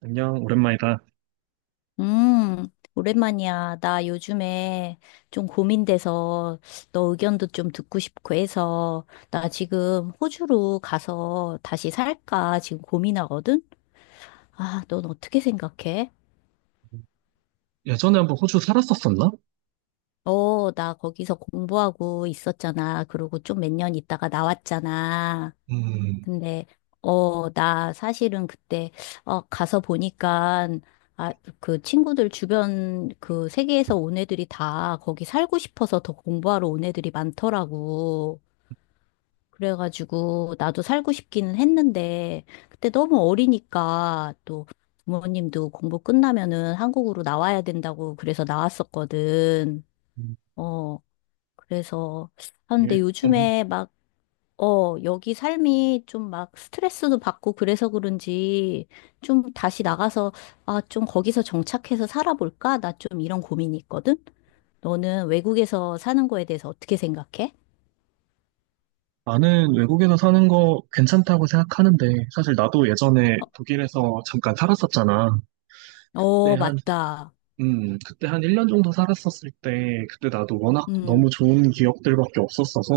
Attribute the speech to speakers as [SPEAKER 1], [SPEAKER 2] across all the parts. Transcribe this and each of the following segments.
[SPEAKER 1] 안녕, 오랜만이다.
[SPEAKER 2] 음, 오랜만이야. 나 요즘에 좀 고민돼서 너 의견도 좀 듣고 싶고 해서 나 지금 호주로 가서 다시 살까 지금 고민하거든? 아, 넌 어떻게 생각해?
[SPEAKER 1] 예전에 한번 호주 살았었었나?
[SPEAKER 2] 어, 나 거기서 공부하고 있었잖아. 그러고 좀 몇 년 있다가 나왔잖아.
[SPEAKER 1] 음.
[SPEAKER 2] 근데 나 사실은 그때 가서 보니까 아, 그 친구들 주변 그 세계에서 온 애들이 다 거기 살고 싶어서 더 공부하러 온 애들이 많더라고. 그래가지고 나도 살고 싶기는 했는데 그때 너무 어리니까 또 부모님도 공부 끝나면은 한국으로 나와야 된다고 그래서 나왔었거든. 어, 그래서
[SPEAKER 1] 예.
[SPEAKER 2] 하는데
[SPEAKER 1] 음.
[SPEAKER 2] 요즘에 막 여기 삶이 좀 막 스트레스도 받고 그래서 그런지 좀 다시 나가서 아, 좀 거기서 정착해서 살아볼까? 나 좀 이런 고민이 있거든? 너는 외국에서 사는 거에 대해서 어떻게 생각해?
[SPEAKER 1] 나는 외국에서 사는 거 괜찮다고 생각하는데, 사실 나도 예전에
[SPEAKER 2] 어,
[SPEAKER 1] 독일에서 잠깐 살았었잖아. 그때
[SPEAKER 2] 어,
[SPEAKER 1] 한,
[SPEAKER 2] 맞다.
[SPEAKER 1] 그때 한 1년 정도 살았었을 때, 그때 나도 워낙
[SPEAKER 2] 음,
[SPEAKER 1] 너무 좋은 기억들밖에 없었어서,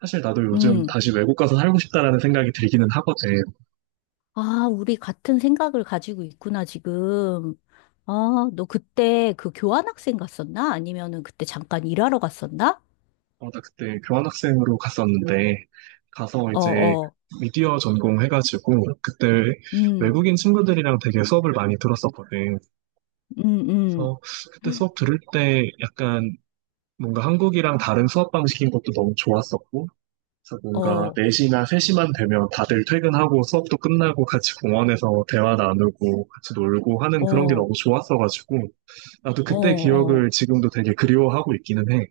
[SPEAKER 1] 사실 나도 요즘
[SPEAKER 2] 음.
[SPEAKER 1] 다시 외국 가서 살고 싶다라는 생각이 들기는 하거든.
[SPEAKER 2] 아, 우리 같은 생각을 가지고 있구나, 지금. 아, 너 그때 그 교환학생 갔었나? 아니면은 그때 잠깐 일하러 갔었나?
[SPEAKER 1] 어, 나 그때 교환학생으로 갔었는데, 가서
[SPEAKER 2] 어,
[SPEAKER 1] 이제
[SPEAKER 2] 어.
[SPEAKER 1] 미디어 전공 해가지고, 그때
[SPEAKER 2] 음,
[SPEAKER 1] 외국인 친구들이랑 되게 수업을 많이 들었었거든.
[SPEAKER 2] 음, 음.
[SPEAKER 1] 그래서 그때 수업 들을 때 약간 뭔가 한국이랑 다른 수업 방식인 것도 너무 좋았었고, 그래서 뭔가
[SPEAKER 2] 어,
[SPEAKER 1] 4시나 3시만 되면 다들 퇴근하고 수업도 끝나고 같이 공원에서 대화 나누고 같이 놀고 하는 그런 게
[SPEAKER 2] 어.
[SPEAKER 1] 너무 좋았어가지고, 나도
[SPEAKER 2] 어,
[SPEAKER 1] 그때
[SPEAKER 2] 어,
[SPEAKER 1] 기억을 지금도 되게 그리워하고 있기는 해.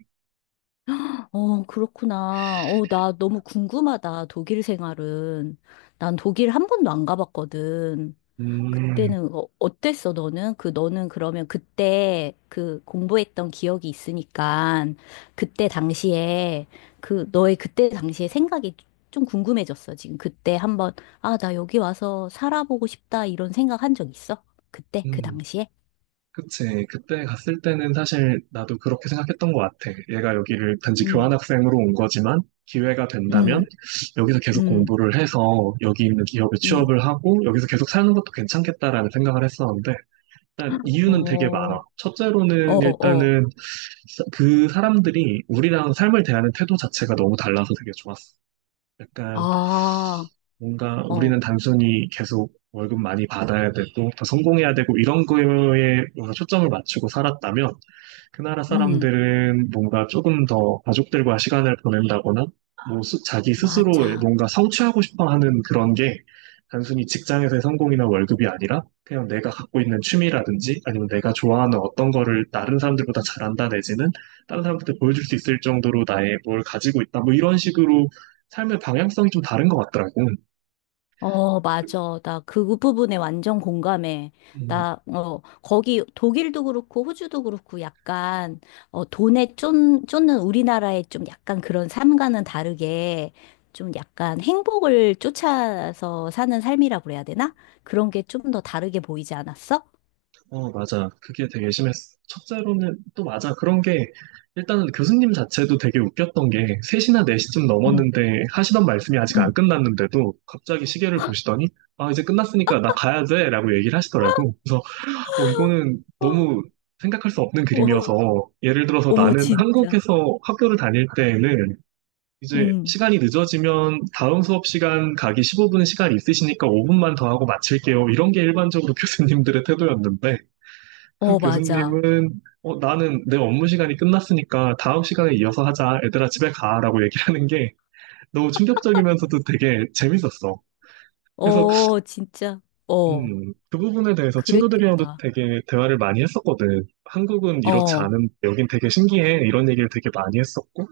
[SPEAKER 2] 어, 그렇구나. 어, 나 너무 궁금하다. 독일 생활은. 난 독일 한 번도 안 가봤거든.
[SPEAKER 1] 음.
[SPEAKER 2] 그때는 어, 어땠어, 너는? 그, 너는 그러면 그때 그 공부했던 기억이 있으니까 그때 당시에 그 너의 그때 당시에 생각이 좀 궁금해졌어. 지금 그때 한번 아, 나 여기 와서 살아보고 싶다 이런 생각 한 적 있어? 그때 그
[SPEAKER 1] 음.
[SPEAKER 2] 당시에?
[SPEAKER 1] 그치. 그때 갔을 때는 사실 나도 그렇게 생각했던 것 같아. 얘가 여기를 단지
[SPEAKER 2] 응,
[SPEAKER 1] 교환학생으로 온 거지만 기회가 된다면
[SPEAKER 2] 응,
[SPEAKER 1] 여기서 계속
[SPEAKER 2] 응,
[SPEAKER 1] 공부를 해서 여기 있는 기업에
[SPEAKER 2] 응.
[SPEAKER 1] 취업을 하고 여기서 계속 사는 것도 괜찮겠다라는 생각을 했었는데 일단
[SPEAKER 2] 어,
[SPEAKER 1] 이유는 되게 많아.
[SPEAKER 2] 어,
[SPEAKER 1] 첫째로는
[SPEAKER 2] 어.
[SPEAKER 1] 일단은 그 사람들이 우리랑 삶을 대하는 태도 자체가 너무 달라서 되게 좋았어. 약간
[SPEAKER 2] 아,
[SPEAKER 1] 뭔가
[SPEAKER 2] 어,
[SPEAKER 1] 우리는 단순히 계속 월급 많이 받아야 되고 더 성공해야 되고 이런 거에 뭔가 초점을 맞추고 살았다면 그 나라
[SPEAKER 2] 음,
[SPEAKER 1] 사람들은 뭔가 조금 더 가족들과 시간을 보낸다거나, 뭐, 자기 스스로
[SPEAKER 2] 맞아.
[SPEAKER 1] 뭔가 성취하고 싶어 하는 그런 게 단순히 직장에서의 성공이나 월급이 아니라 그냥 내가 갖고 있는 취미라든지 아니면 내가 좋아하는 어떤 거를 다른 사람들보다 잘한다 내지는 다른 사람한테 보여줄 수 있을 정도로 나의 뭘 가지고 있다. 뭐 이런 식으로 삶의 방향성이 좀 다른 것 같더라고.
[SPEAKER 2] 어, 맞아. 나 그 부분에 완전 공감해.
[SPEAKER 1] 음.
[SPEAKER 2] 나, 거기 독일도 그렇고 호주도 그렇고 약간, 어, 돈에 쫓, 쫓는 우리나라의 좀 약간 그런 삶과는 다르게 좀 약간 행복을 쫓아서 사는 삶이라고 그래야 되나? 그런 게 좀 더 다르게 보이지 않았어?
[SPEAKER 1] 어, 맞아. 그게 되게 심했어. 첫째로는 또 맞아. 그런 게 일단은 교수님 자체도 되게 웃겼던 게 3시나 4시쯤
[SPEAKER 2] 응,
[SPEAKER 1] 넘었는데 하시던 말씀이 아직 안
[SPEAKER 2] 응.
[SPEAKER 1] 끝났는데도 갑자기 시계를 보시더니 아, 이제 끝났으니까 나 가야 돼 라고 얘기를 하시더라고. 그래서 이거는
[SPEAKER 2] 어,
[SPEAKER 1] 너무 생각할 수 없는
[SPEAKER 2] 오,
[SPEAKER 1] 그림이어서 예를 들어서
[SPEAKER 2] 오,
[SPEAKER 1] 나는
[SPEAKER 2] 진짜.
[SPEAKER 1] 한국에서 학교를 다닐 때에는 이제
[SPEAKER 2] 응.
[SPEAKER 1] 시간이 늦어지면 다음 수업 시간 가기 15분 시간 있으시니까 5분만 더 하고 마칠게요. 이런 게 일반적으로 교수님들의 태도였는데 그
[SPEAKER 2] 어, 맞아.
[SPEAKER 1] 교수님은 어, 나는 내 업무 시간이 끝났으니까 다음 시간에 이어서 하자. 얘들아 집에 가라고 얘기하는 게 너무 충격적이면서도 되게 재밌었어. 그래서
[SPEAKER 2] 어, 진짜. 어.
[SPEAKER 1] 그 부분에 대해서 친구들이랑도
[SPEAKER 2] 그랬겠다.
[SPEAKER 1] 되게 대화를 많이 했었거든. 한국은 이렇지
[SPEAKER 2] 어,
[SPEAKER 1] 않은 여긴 되게 신기해. 이런 얘기를 되게 많이 했었고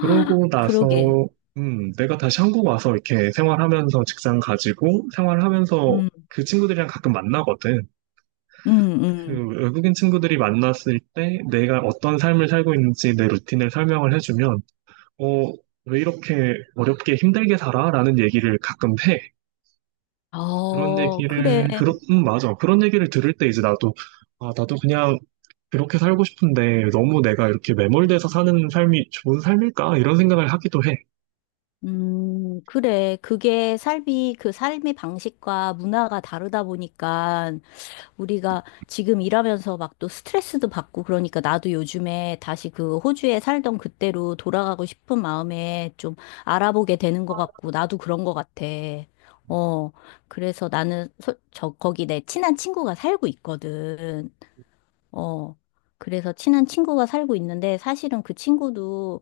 [SPEAKER 1] 그러고 나서
[SPEAKER 2] 그러게.
[SPEAKER 1] 내가 다시 한국 와서 이렇게 생활하면서 직장 가지고 생활하면서
[SPEAKER 2] 음,
[SPEAKER 1] 그 친구들이랑 가끔 만나거든.
[SPEAKER 2] 음, 음.
[SPEAKER 1] 그 외국인 친구들이 만났을 때 내가 어떤 삶을 살고 있는지 내 루틴을 설명을 해주면, 어, 왜 이렇게 어렵게 힘들게 살아? 라는 얘기를 가끔 해. 그런
[SPEAKER 2] 어, 그래.
[SPEAKER 1] 얘기를, 맞아. 그런 얘기를 들을 때 이제 나도, 아, 나도 그냥 그렇게 살고 싶은데 너무 내가 이렇게 매몰돼서 사는 삶이 좋은 삶일까? 이런 생각을 하기도 해.
[SPEAKER 2] 그래. 그 삶의 방식과 문화가 다르다 보니까 우리가 지금 일하면서 막 또 스트레스도 받고 그러니까 나도 요즘에 다시 그 호주에 살던 그때로 돌아가고 싶은 마음에 좀 알아보게 되는 것 같고 나도 그런 것 같아. 어, 그래서 저, 거기 내 친한 친구가 살고 있거든. 어, 그래서 친한 친구가 살고 있는데 사실은 그 친구도,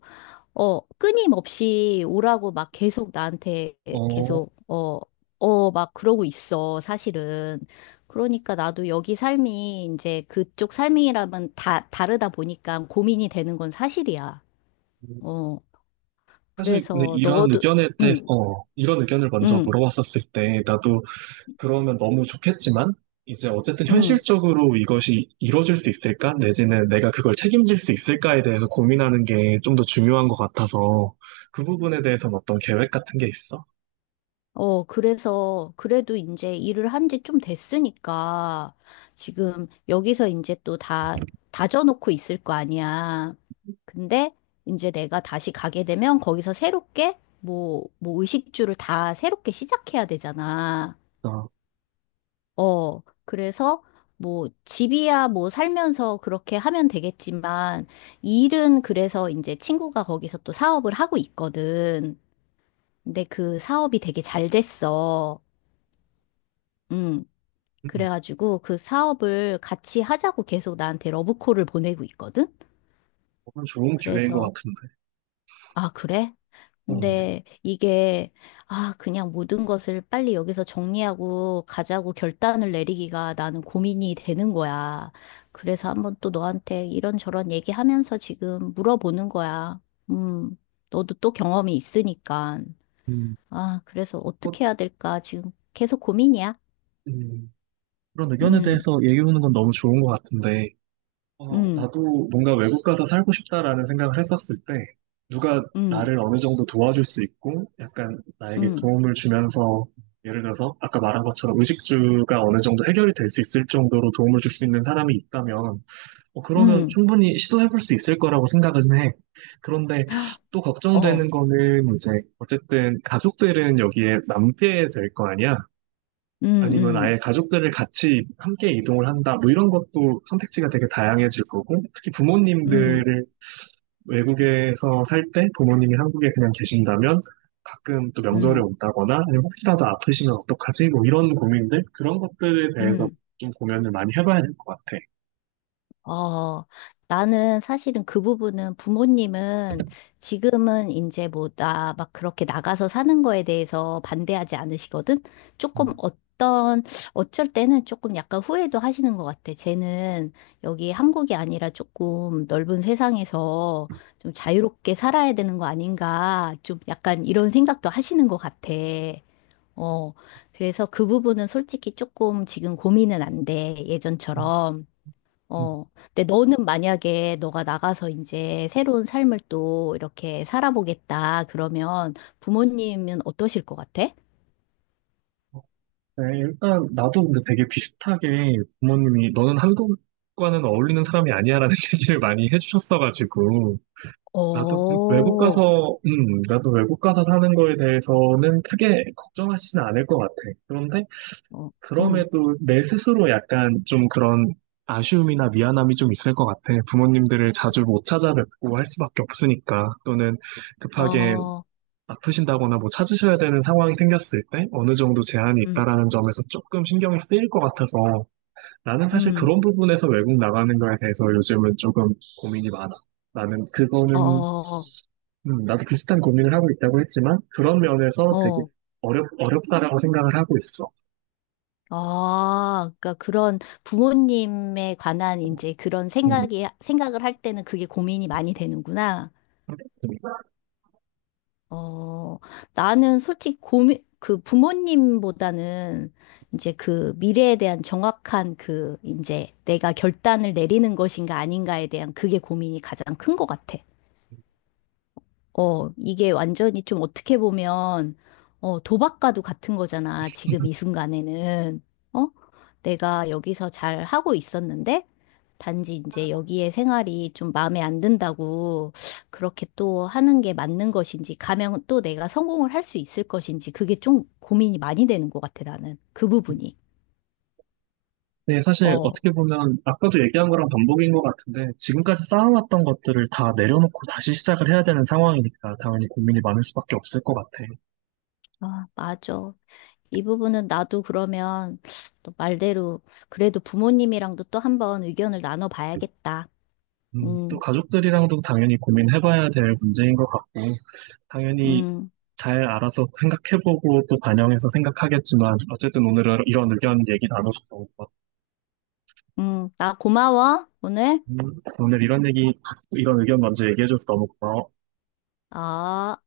[SPEAKER 2] 어, 끊임없이 오라고 막 계속 나한테
[SPEAKER 1] 어,
[SPEAKER 2] 계속, 어, 막 그러고 있어, 사실은. 그러니까 나도 여기 삶이 이제 그쪽 삶이라면 다 다르다 보니까 고민이 되는 건 사실이야. 어,
[SPEAKER 1] 사실 근데
[SPEAKER 2] 그래서
[SPEAKER 1] 이런
[SPEAKER 2] 너도,
[SPEAKER 1] 의견에 대해서,
[SPEAKER 2] 응,
[SPEAKER 1] 이런 의견을 먼저
[SPEAKER 2] 응,
[SPEAKER 1] 물어봤었을 때 나도 그러면 너무 좋겠지만, 이제 어쨌든
[SPEAKER 2] 응.
[SPEAKER 1] 현실적으로 이것이 이뤄질 수 있을까? 내지는 내가 그걸 책임질 수 있을까에 대해서 고민하는 게 좀 더 중요한 것 같아서, 그 부분에 대해서는 어떤 계획 같은 게 있어?
[SPEAKER 2] 그래서, 그래도 이제 일을 한지 좀 됐으니까, 지금 여기서 이제 다져놓고 있을 거 아니야. 근데 이제 내가 다시 가게 되면 거기서 새롭게, 뭐, 뭐 의식주를 다 새롭게 시작해야 되잖아.
[SPEAKER 1] 아,
[SPEAKER 2] 그래서 뭐 집이야 뭐 살면서 그렇게 하면 되겠지만, 일은 그래서 이제 친구가 거기서 또 사업을 하고 있거든. 근데 그 사업이 되게 잘 됐어. 음.
[SPEAKER 1] 음,
[SPEAKER 2] 그래가지고 그 사업을 같이 하자고 계속 나한테 러브콜을 보내고 있거든?
[SPEAKER 1] 그건 좋은 기회인 것
[SPEAKER 2] 그래서,
[SPEAKER 1] 같은데.
[SPEAKER 2] 아, 그래?
[SPEAKER 1] 어,
[SPEAKER 2] 근데 이게, 아, 그냥 모든 것을 빨리 여기서 정리하고 가자고 결단을 내리기가 나는 고민이 되는 거야. 그래서 한번 또 너한테 이런저런 얘기하면서 지금 물어보는 거야. 음, 너도 또 경험이 있으니까.
[SPEAKER 1] 음,
[SPEAKER 2] 아, 그래서
[SPEAKER 1] 뭐,
[SPEAKER 2] 어떻게 해야 될까? 지금 계속 고민이야.
[SPEAKER 1] 음, 그런 의견에
[SPEAKER 2] 음,
[SPEAKER 1] 대해서 얘기해보는 건 너무 좋은 것 같은데,
[SPEAKER 2] 음,
[SPEAKER 1] 나도 뭔가 외국 가서 살고 싶다라는 생각을 했었을 때, 누가
[SPEAKER 2] 음,
[SPEAKER 1] 나를 어느 정도 도와줄 수 있고, 약간 나에게
[SPEAKER 2] 음,
[SPEAKER 1] 도움을 주면서, 예를 들어서, 아까 말한 것처럼 의식주가 어느 정도 해결이 될 수 있을 정도로 도움을 줄 수 있는 사람이 있다면, 그러면
[SPEAKER 2] 음.
[SPEAKER 1] 충분히 시도해볼 수 있을 거라고 생각은 해. 그런데 또
[SPEAKER 2] 어,
[SPEAKER 1] 걱정되는 거는 이제, 어쨌든 가족들은 여기에 남게 될 거 아니야?
[SPEAKER 2] 음,
[SPEAKER 1] 아니면 아예
[SPEAKER 2] 음,
[SPEAKER 1] 가족들을 같이 함께 이동을 한다. 뭐 이런 것도 선택지가 되게 다양해질 거고, 특히
[SPEAKER 2] 음,
[SPEAKER 1] 부모님들을 외국에서 살 때 부모님이 한국에 그냥 계신다면 가끔 또 명절에
[SPEAKER 2] 음,
[SPEAKER 1] 온다거나 아니면 혹시라도 아프시면 어떡하지? 뭐 이런 고민들, 그런 것들에 대해서
[SPEAKER 2] 음.
[SPEAKER 1] 좀 고민을 많이 해봐야 될 것 같아.
[SPEAKER 2] 어, 나는 사실은 그 부분은 부모님은 지금은 이제 뭐 나 막 그렇게 나가서 사는 거에 대해서 반대하지 않으시거든? 조금
[SPEAKER 1] 음.
[SPEAKER 2] 어떤, 어쩔 때는 조금 약간 후회도 하시는 것 같아. 쟤는 여기 한국이 아니라 조금 넓은 세상에서 좀 자유롭게 살아야 되는 거 아닌가. 좀 약간 이런 생각도 하시는 것 같아. 어, 그래서 그 부분은 솔직히 조금 지금 고민은 안 돼,
[SPEAKER 1] 음.
[SPEAKER 2] 예전처럼.
[SPEAKER 1] 음.
[SPEAKER 2] 어, 근데 너는 만약에 너가 나가서 이제 새로운 삶을 또 이렇게 살아보겠다, 그러면 부모님은 어떠실 것 같아?
[SPEAKER 1] 네, 일단 나도 근데 되게 비슷하게 부모님이 너는 한국과는 어울리는 사람이 아니야라는 얘기를 많이 해주셨어가지고
[SPEAKER 2] 어,
[SPEAKER 1] 나도
[SPEAKER 2] 어,
[SPEAKER 1] 나도 외국 가서 사는 거에 대해서는 크게 걱정하지는 않을 것 같아. 그런데
[SPEAKER 2] 음,
[SPEAKER 1] 그럼에도 내 스스로 약간 좀 그런 아쉬움이나 미안함이 좀 있을 것 같아. 부모님들을 자주 못 찾아뵙고 할 수밖에 없으니까. 또는 급하게
[SPEAKER 2] 어,
[SPEAKER 1] 아프신다거나 뭐 찾으셔야 되는 상황이 생겼을 때 어느 정도 제한이
[SPEAKER 2] 음,
[SPEAKER 1] 있다라는 점에서 조금 신경이 쓰일 것 같아서 나는 사실
[SPEAKER 2] 음,
[SPEAKER 1] 그런 부분에서 외국 나가는 거에 대해서 요즘은 조금 고민이 많아. 나는
[SPEAKER 2] 어,
[SPEAKER 1] 그거는,
[SPEAKER 2] 어,
[SPEAKER 1] 나도 비슷한 고민을 하고 있다고 했지만, 그런 면에서 되게
[SPEAKER 2] 어.
[SPEAKER 1] 어렵다라고 생각을 하고 있어.
[SPEAKER 2] 아, 그러니까 그런 부모님에 관한 이제
[SPEAKER 1] 음.
[SPEAKER 2] 생각을 할 때는 그게 고민이 많이 되는구나. 어, 나는 솔직히 그 부모님보다는 이제 그 미래에 대한 정확한 그 이제 내가 결단을 내리는 것인가 아닌가에 대한 그게 고민이 가장 큰 것 같아. 어, 이게 완전히 좀 어떻게 보면, 어, 도박과도 같은 거잖아. 지금 이 순간에는. 어? 내가 여기서 잘 하고 있었는데, 단지 이제 여기에 생활이 좀 마음에 안 든다고 그렇게 또 하는 게 맞는 것인지, 가면 또 내가 성공을 할 수 있을 것인지, 그게 좀 고민이 많이 되는 것 같아, 나는. 그 부분이.
[SPEAKER 1] 네, 사실
[SPEAKER 2] 어,
[SPEAKER 1] 어떻게 보면 아까도 얘기한 거랑 반복인 것 같은데 지금까지 쌓아왔던 것들을 다 내려놓고 다시 시작을 해야 되는 상황이니까 당연히 고민이 많을 수밖에 없을 것 같아.
[SPEAKER 2] 아, 맞아. 이 부분은 나도 그러면 또 말대로 그래도 부모님이랑도 또 한번 의견을 나눠봐야겠다.
[SPEAKER 1] 또
[SPEAKER 2] 음,
[SPEAKER 1] 가족들이랑도 당연히 고민해봐야 될 문제인 것 같고 당연히
[SPEAKER 2] 음,
[SPEAKER 1] 잘 알아서 생각해보고 또 반영해서 생각하겠지만 어쨌든 오늘 이런 의견 얘기 나눠줘서 고마워.
[SPEAKER 2] 나 고마워, 오늘.
[SPEAKER 1] 음, 오늘 이런 의견 먼저 얘기해줘서 너무 고마워.
[SPEAKER 2] 아